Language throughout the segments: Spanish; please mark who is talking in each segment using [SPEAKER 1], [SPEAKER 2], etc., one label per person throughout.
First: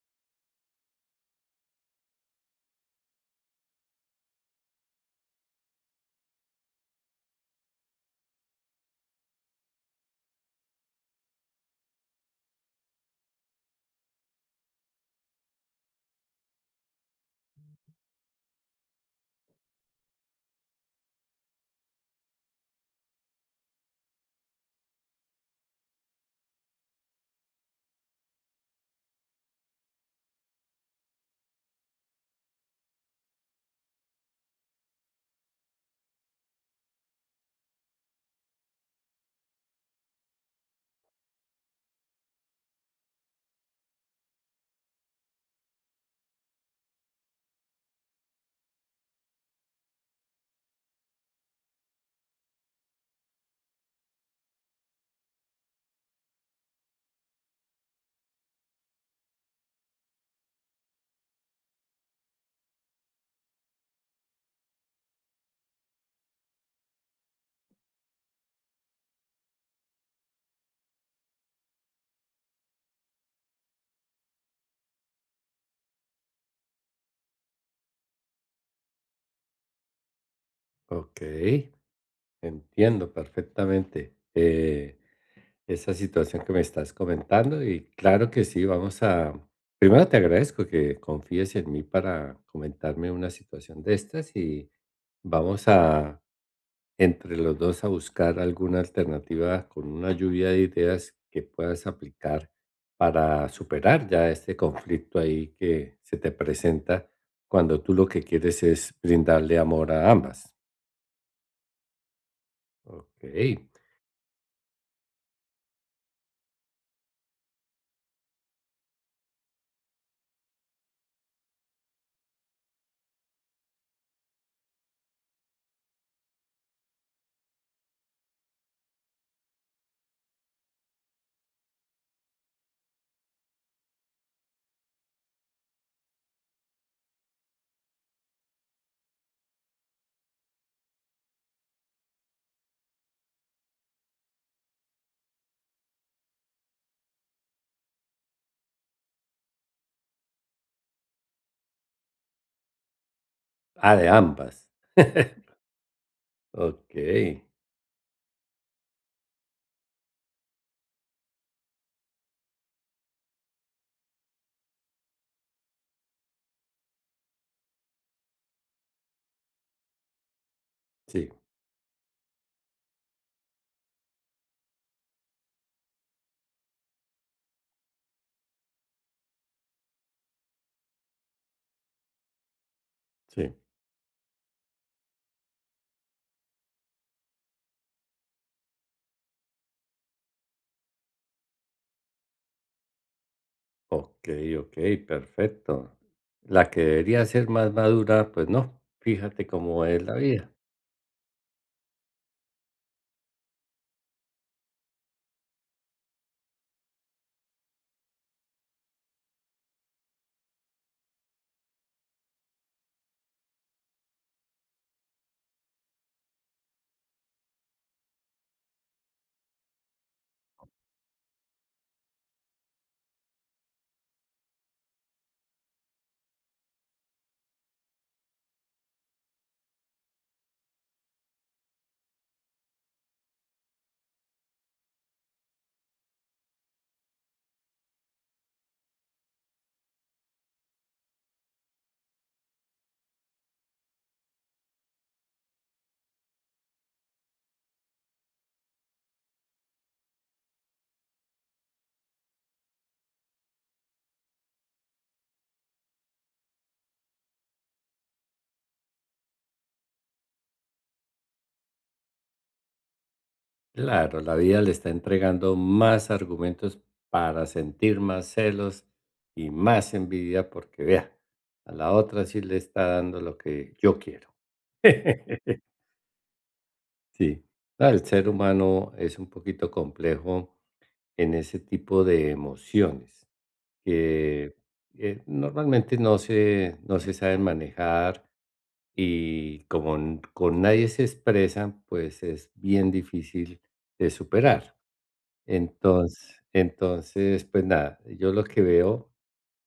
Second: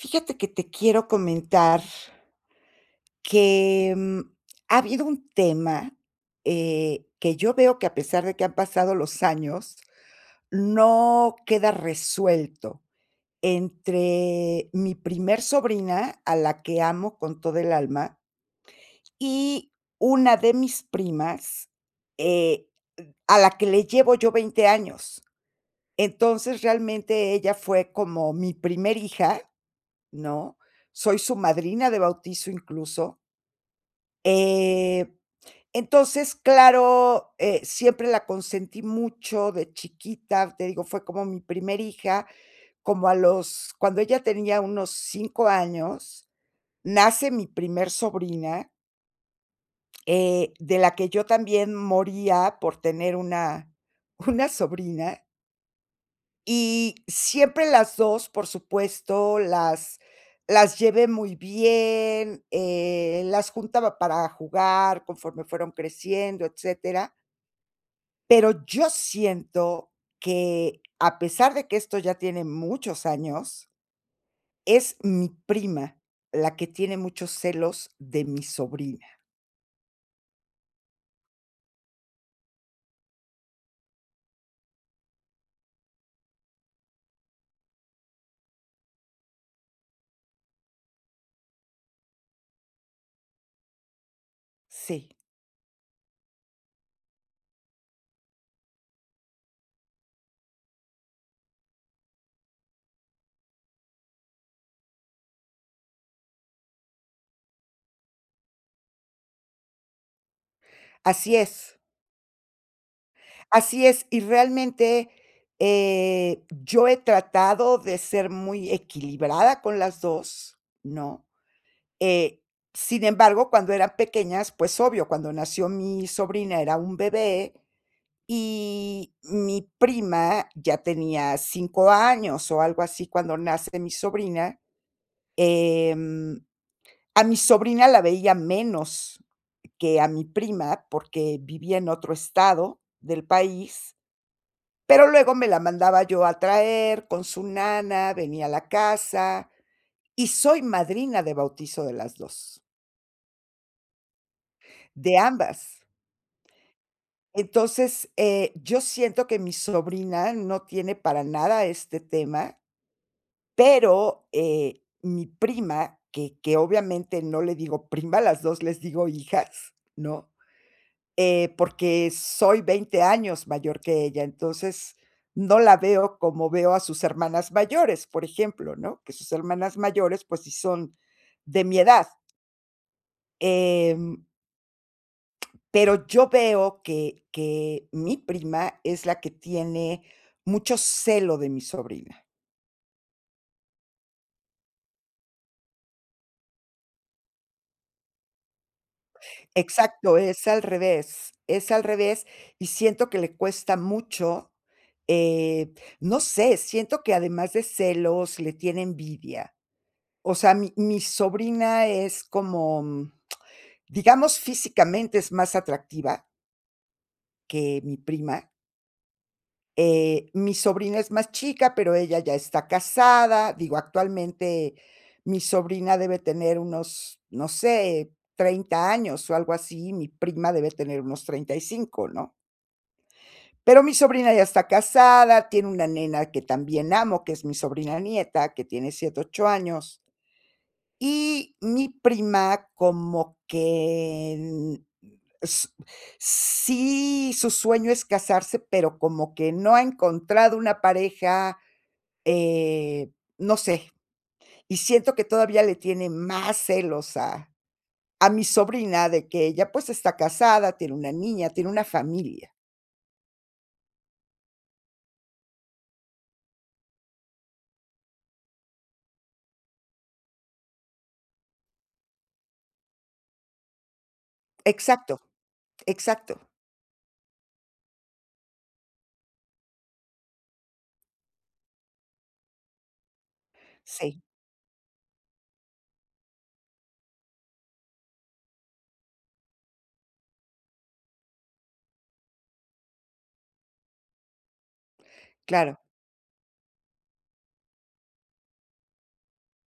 [SPEAKER 1] Fíjate que te quiero comentar que, ha habido un tema, que yo veo que a pesar de que han pasado los años, no queda resuelto entre mi primer sobrina, a la que amo con todo el alma, y una de mis primas, eh, a la que le llevo yo 20 años. Entonces, realmente ella fue como mi primer hija, ¿no? Soy su madrina de bautizo incluso. Eh, entonces, claro, siempre la consentí mucho de chiquita, te digo, fue como mi primer hija, como a los, cuando ella tenía unos 5 años, nace mi primer sobrina, de la que yo también moría por tener una, una sobrina. Y siempre las 2, por supuesto, las llevé muy bien, las juntaba para jugar conforme fueron creciendo, etcétera. Pero yo siento que, a pesar de que esto ya tiene muchos años, es mi prima la que tiene muchos celos de mi sobrina.
[SPEAKER 2] Okey, entiendo perfectamente, esa situación que me estás comentando. Y claro que sí, vamos a, primero te agradezco que confíes en mí para comentarme una situación de estas. Y
[SPEAKER 1] Sí,
[SPEAKER 2] vamos a, entre los dos, a buscar alguna alternativa con una lluvia de ideas que puedas aplicar para superar ya este conflicto ahí que se te presenta, cuando tú lo que quieres es brindarle amor a ambas.
[SPEAKER 1] así es.
[SPEAKER 2] Okey.
[SPEAKER 1] Así es, y realmente, yo he tratado de ser muy equilibrada con las dos, ¿no? Eh, Sin embargo, cuando eran pequeñas, pues obvio, cuando nació mi sobrina era un bebé y mi prima ya tenía 5 años o algo así cuando nace mi sobrina, em, a mi sobrina la veía menos que a mi prima porque vivía en otro estado del país. Pero luego me la mandaba yo a traer con su nana, venía a la casa, y soy madrina de bautizo de las 2
[SPEAKER 2] Ah, de ambas.
[SPEAKER 1] de ambas.
[SPEAKER 2] Okey.
[SPEAKER 1] Entonces, yo siento que mi sobrina no tiene para nada este tema, pero, mi prima, que obviamente no le digo prima, a las 2 les digo hijas, ¿no?
[SPEAKER 2] Sí,
[SPEAKER 1] Porque soy 20 años mayor que ella, entonces no la veo como veo a sus hermanas mayores, por ejemplo, ¿no? Que sus hermanas mayores, pues sí son de mi edad.
[SPEAKER 2] sí.
[SPEAKER 1] Em, pero yo veo que mi prima es la que tiene mucho celo de mi sobrina.
[SPEAKER 2] Okey, okey, perfecto. La que debería ser más madura, pues no, fíjate cómo es la
[SPEAKER 1] Exacto,
[SPEAKER 2] vida.
[SPEAKER 1] es al revés, y siento que le cuesta mucho, eh, no sé, siento que además de celos le tiene envidia. O sea, mi sobrina es como, digamos, físicamente es más atractiva que mi prima. Mi sobrina es más chica, pero ella ya está casada. Digo, actualmente mi sobrina debe tener unos, no sé, 30 años o algo así, mi prima debe tener unos 35, ¿no? Pero mi sobrina ya está casada, tiene una nena que también amo, que es mi sobrina nieta, que tiene 7, 8 años. Y mi prima como que, s sí, su sueño es casarse, pero como que no ha encontrado una pareja, eh, no sé, y siento que todavía le tiene más celos a mi sobrina de que ella, pues, está casada, tiene una niña, tiene una familia.
[SPEAKER 2] Claro, la vida le está entregando más argumentos para sentir más celos y más envidia, porque vea, a la otra sí le está dando lo que yo quiero.
[SPEAKER 1] Exacto, exacto.
[SPEAKER 2] Sí. No, el ser humano es un poquito complejo en ese tipo de emociones.
[SPEAKER 1] Sí,
[SPEAKER 2] Que, normalmente no se saben manejar, y como n con nadie se expresan, pues, es bien difícil de superar.
[SPEAKER 1] claro.
[SPEAKER 2] Entonces, pues nada, yo lo que veo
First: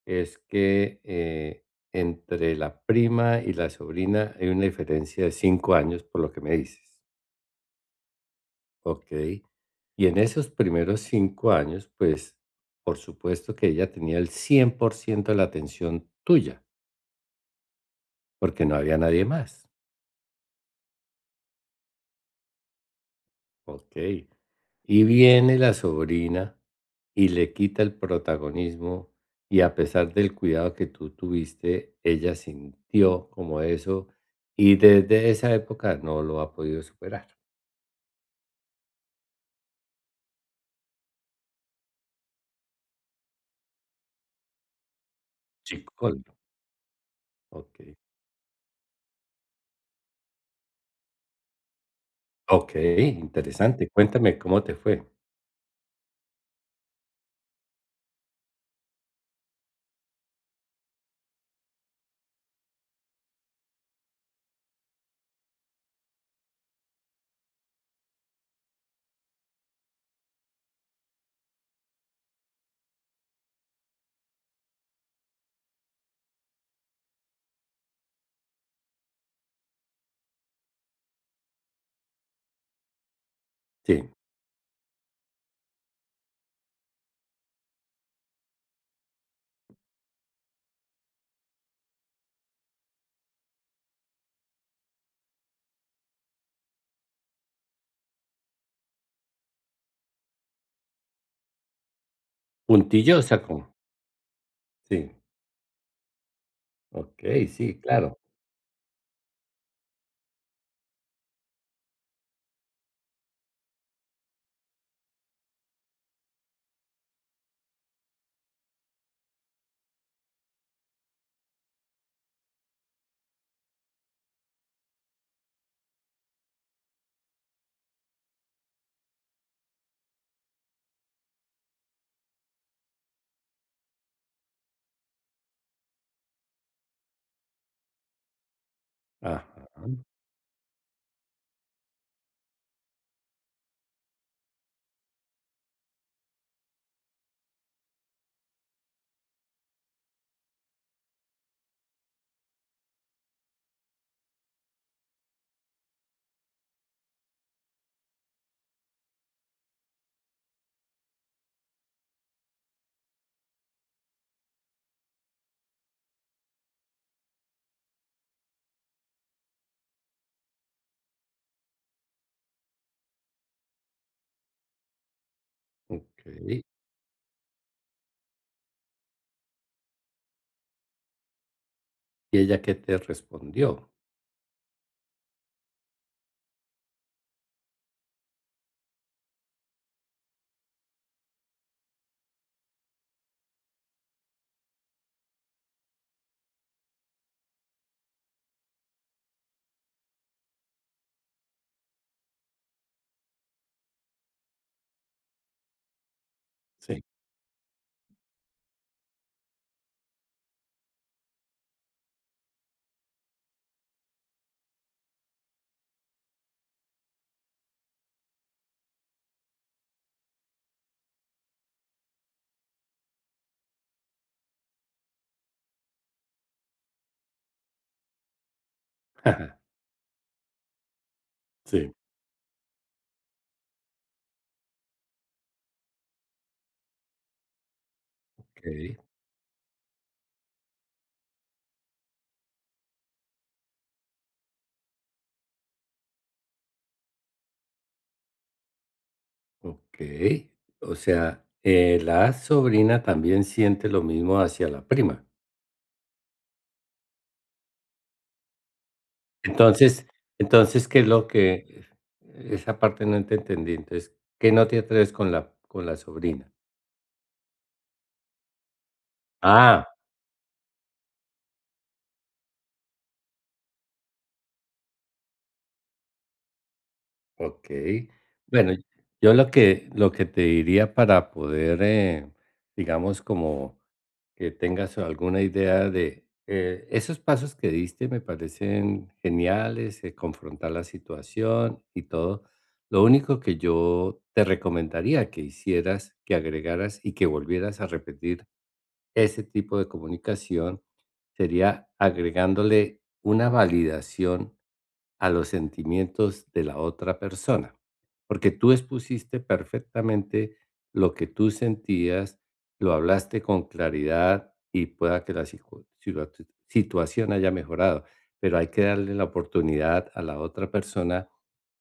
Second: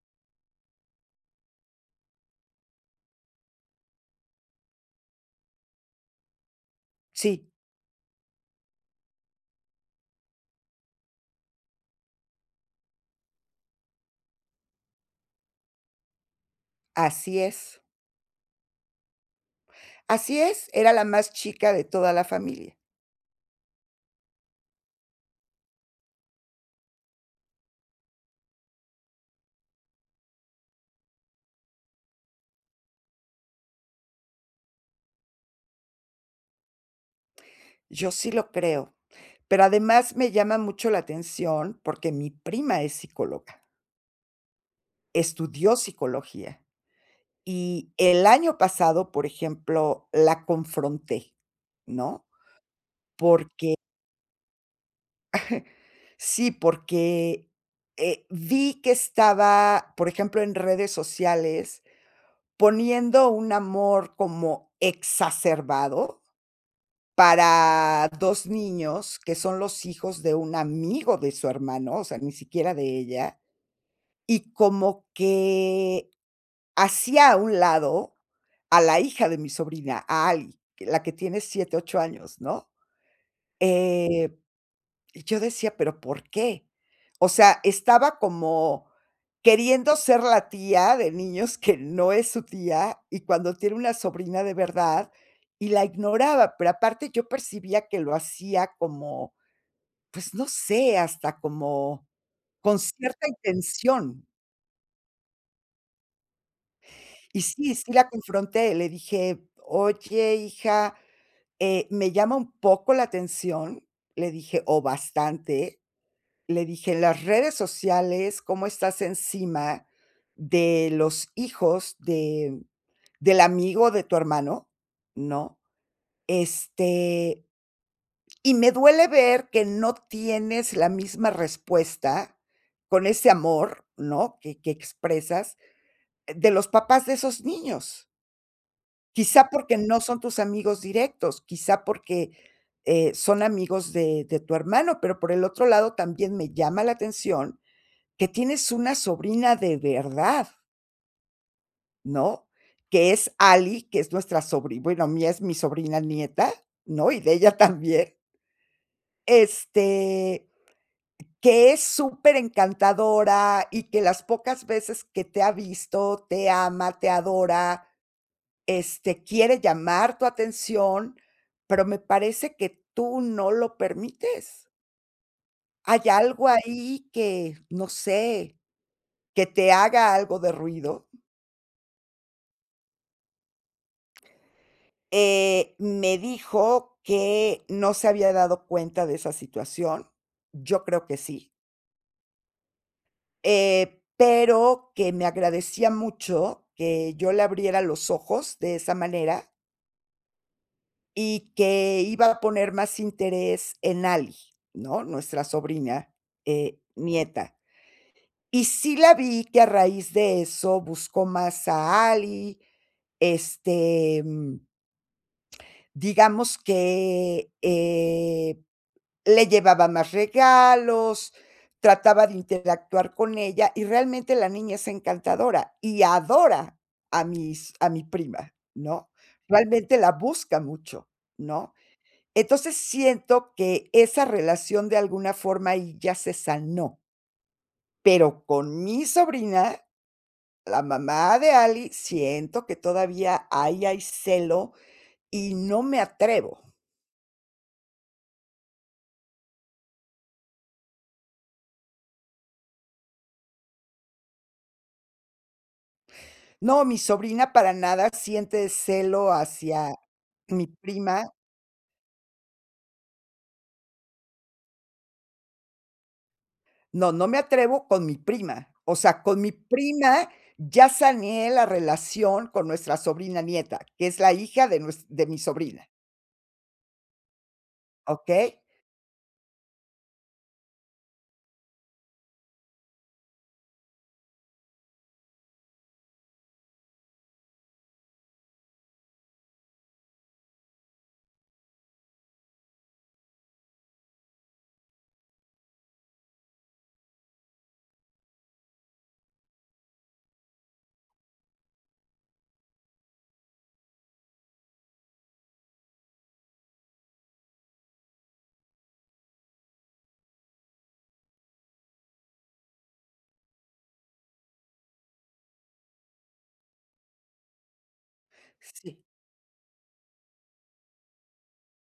[SPEAKER 2] es que, entre la prima y la sobrina hay una diferencia de 5 años, por lo que me dices,
[SPEAKER 1] Sí,
[SPEAKER 2] okey. Y en esos primeros 5 años, pues, por supuesto que ella tenía el 100% de la atención tuya.
[SPEAKER 1] así es.
[SPEAKER 2] Porque no había nadie más.
[SPEAKER 1] Así es, era la más chica de toda la familia.
[SPEAKER 2] Okey. Y viene la sobrina y le quita el protagonismo, y a pesar del cuidado que tú tuviste, ella sintió como eso, y desde esa época no lo ha podido superar.
[SPEAKER 1] Yo sí lo creo, pero además me llama mucho la atención porque mi prima es psicóloga, estudió
[SPEAKER 2] Sí. Colmo.
[SPEAKER 1] psicología y
[SPEAKER 2] Okey.
[SPEAKER 1] el año pasado, por ejemplo, la confronté, ¿no?
[SPEAKER 2] Okey,
[SPEAKER 1] Porque
[SPEAKER 2] interesante. Cuéntame cómo te fue.
[SPEAKER 1] sí, porque, vi que estaba, por ejemplo, en redes sociales poniendo un amor como exacerbado para 2 niños que son los hijos de un amigo de su hermano, o sea, ni siquiera de ella. Y como que hacía a un lado a la hija de mi sobrina, a Ali, la que tiene 7 8 años, ¿no?
[SPEAKER 2] Sí,
[SPEAKER 1] Eh, y yo decía, pero, ¿por qué? O sea, estaba como queriendo ser la tía de niños que no es su tía, y cuando tiene una sobrina de verdad, y la ignoraba, pero aparte yo percibía que lo hacía como, pues, no sé, hasta como con cierta
[SPEAKER 2] puntillosa con,
[SPEAKER 1] intención.
[SPEAKER 2] sí,
[SPEAKER 1] Y
[SPEAKER 2] okey,
[SPEAKER 1] sí,
[SPEAKER 2] sí,
[SPEAKER 1] sí la
[SPEAKER 2] claro.
[SPEAKER 1] confronté, le dije: "Oye, hija, me llama un poco la atención", le dije, "o bastante", le dije: "En las redes sociales, cómo estás encima de los hijos de del amigo de tu hermano", ¿no? Este, y me duele ver que no tienes la misma respuesta con ese amor, ¿no?, que expresas, de los papás de esos niños. Quizá porque
[SPEAKER 2] Ajá,
[SPEAKER 1] no son tus amigos directos, quizá porque, son amigos de tu hermano, pero por el otro lado también me llama la atención que tienes una sobrina de verdad, ¿no? Que es Ali, que es nuestra sobrina. Bueno, mía es mi sobrina nieta, ¿no? Y de ella también, este, que es súper encantadora y que las pocas veces que te ha visto, te ama, te adora. Este, quiere llamar tu atención, pero me parece que tú no lo permites. ¿Hay algo
[SPEAKER 2] okey.
[SPEAKER 1] ahí que, no sé, que te haga algo de ruido?
[SPEAKER 2] ¿Y ella qué te respondió?
[SPEAKER 1] Me dijo que no se había dado cuenta de esa situación, yo creo que sí, pero que me agradecía mucho que yo le abriera los ojos de esa manera. Y que iba a poner más interés en Ali, ¿no? Nuestra sobrina,
[SPEAKER 2] Sí.
[SPEAKER 1] nieta. Y sí la vi que a raíz de eso buscó más a Ali, este, digamos que, le llevaba más regalos, trataba de interactuar con ella, y realmente la niña es encantadora y adora a mi prima, ¿no? Realmente la busca mucho, ¿no?
[SPEAKER 2] Sí,
[SPEAKER 1] Entonces, siento que esa relación de alguna forma ahí ya se sanó, pero con
[SPEAKER 2] okey.
[SPEAKER 1] mi sobrina, la mamá de Ali, siento que todavía ahí hay celo y no me atrevo.
[SPEAKER 2] Okey, o sea, la sobrina también siente lo mismo hacia la prima.
[SPEAKER 1] No, mi sobrina para nada siente celo hacia
[SPEAKER 2] Entonces
[SPEAKER 1] mi
[SPEAKER 2] entonces, ¿qué es lo
[SPEAKER 1] prima.
[SPEAKER 2] que? Esa parte no te entendí. Entonces, ¿qué no te atreves con la sobrina?
[SPEAKER 1] No, no me atrevo con mi prima. O sea, con mi
[SPEAKER 2] Ah,
[SPEAKER 1] prima ya saneé la relación con nuestra sobrina nieta, que es la hija de nues de mi sobrina,
[SPEAKER 2] okey.
[SPEAKER 1] ¿Ok?
[SPEAKER 2] Bueno, yo lo que te diría para poder, digamos, como que tengas alguna idea de, esos pasos que diste me parecen geniales, confrontar la situación y todo. Lo único que yo te recomendaría que hicieras, que agregaras y que volvieras a repetir ese tipo de comunicación, sería agregándole una validación a los sentimientos de la otra persona, porque tú expusiste perfectamente lo que tú sentías, lo hablaste con claridad y pueda que la situación haya mejorado, pero hay que
[SPEAKER 1] Sí,
[SPEAKER 2] darle la oportunidad a la otra persona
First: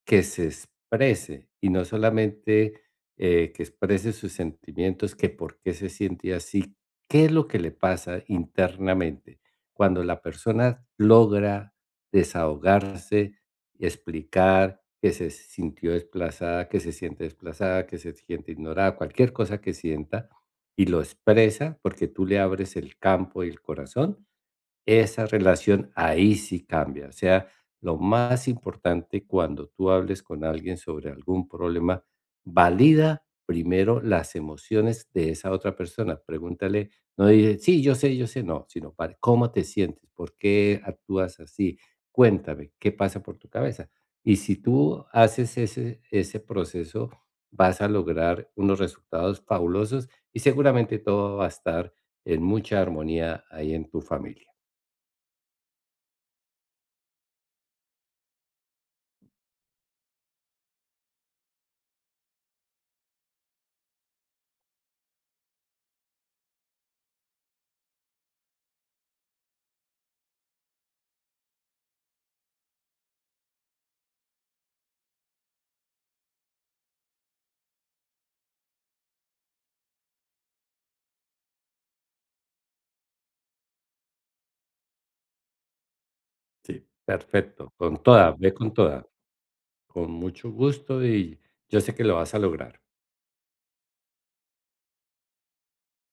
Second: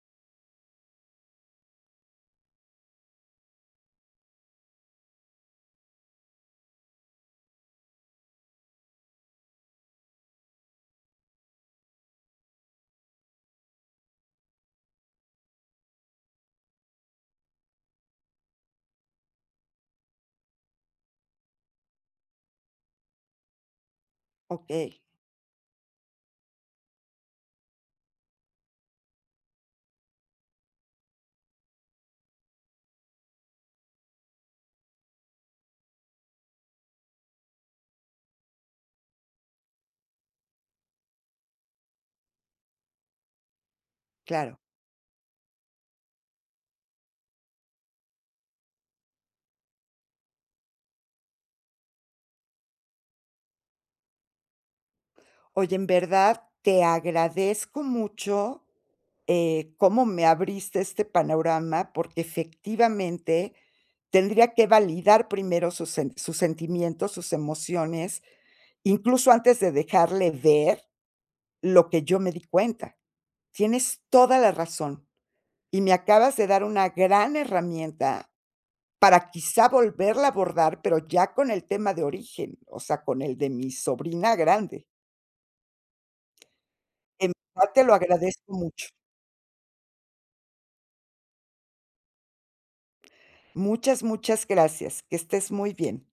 [SPEAKER 2] que se exprese, y no solamente, que exprese sus sentimientos, que por qué se siente así, qué es lo que le pasa internamente. Cuando la persona logra desahogarse y explicar que se sintió desplazada, que se siente desplazada, que se siente ignorada, cualquier cosa que sienta, y lo expresa porque tú le abres el campo y el corazón,
[SPEAKER 1] Ok.
[SPEAKER 2] esa relación ahí sí cambia. O sea, lo más importante, cuando tú hables con alguien sobre algún problema, valida primero las emociones de esa otra persona. Pregúntale, no dice sí, yo sé, no, sino "Vale, cómo te sientes, por qué actúas así, cuéntame, qué pasa por tu cabeza". Y si
[SPEAKER 1] Claro.
[SPEAKER 2] tú haces ese, ese proceso, vas a lograr unos resultados fabulosos, y seguramente todo va a estar en mucha armonía ahí en tu familia.
[SPEAKER 1] Oye, en verdad te agradezco mucho, cómo me abriste este panorama, porque efectivamente tendría que validar primero sus sentimientos, sus emociones, incluso antes de dejarle ver lo que yo me di cuenta. Tienes toda la razón, y me acabas de dar una gran herramienta para quizá volverla a abordar, pero ya con el tema de origen, o sea, con el de mi sobrina grande.
[SPEAKER 2] Sí,
[SPEAKER 1] En verdad
[SPEAKER 2] perfecto,
[SPEAKER 1] te lo
[SPEAKER 2] con toda, ve
[SPEAKER 1] agradezco
[SPEAKER 2] con
[SPEAKER 1] mucho.
[SPEAKER 2] toda, con mucho gusto, y yo sé que lo vas a lograr.
[SPEAKER 1] Muchas, muchas gracias. Que estés muy bien.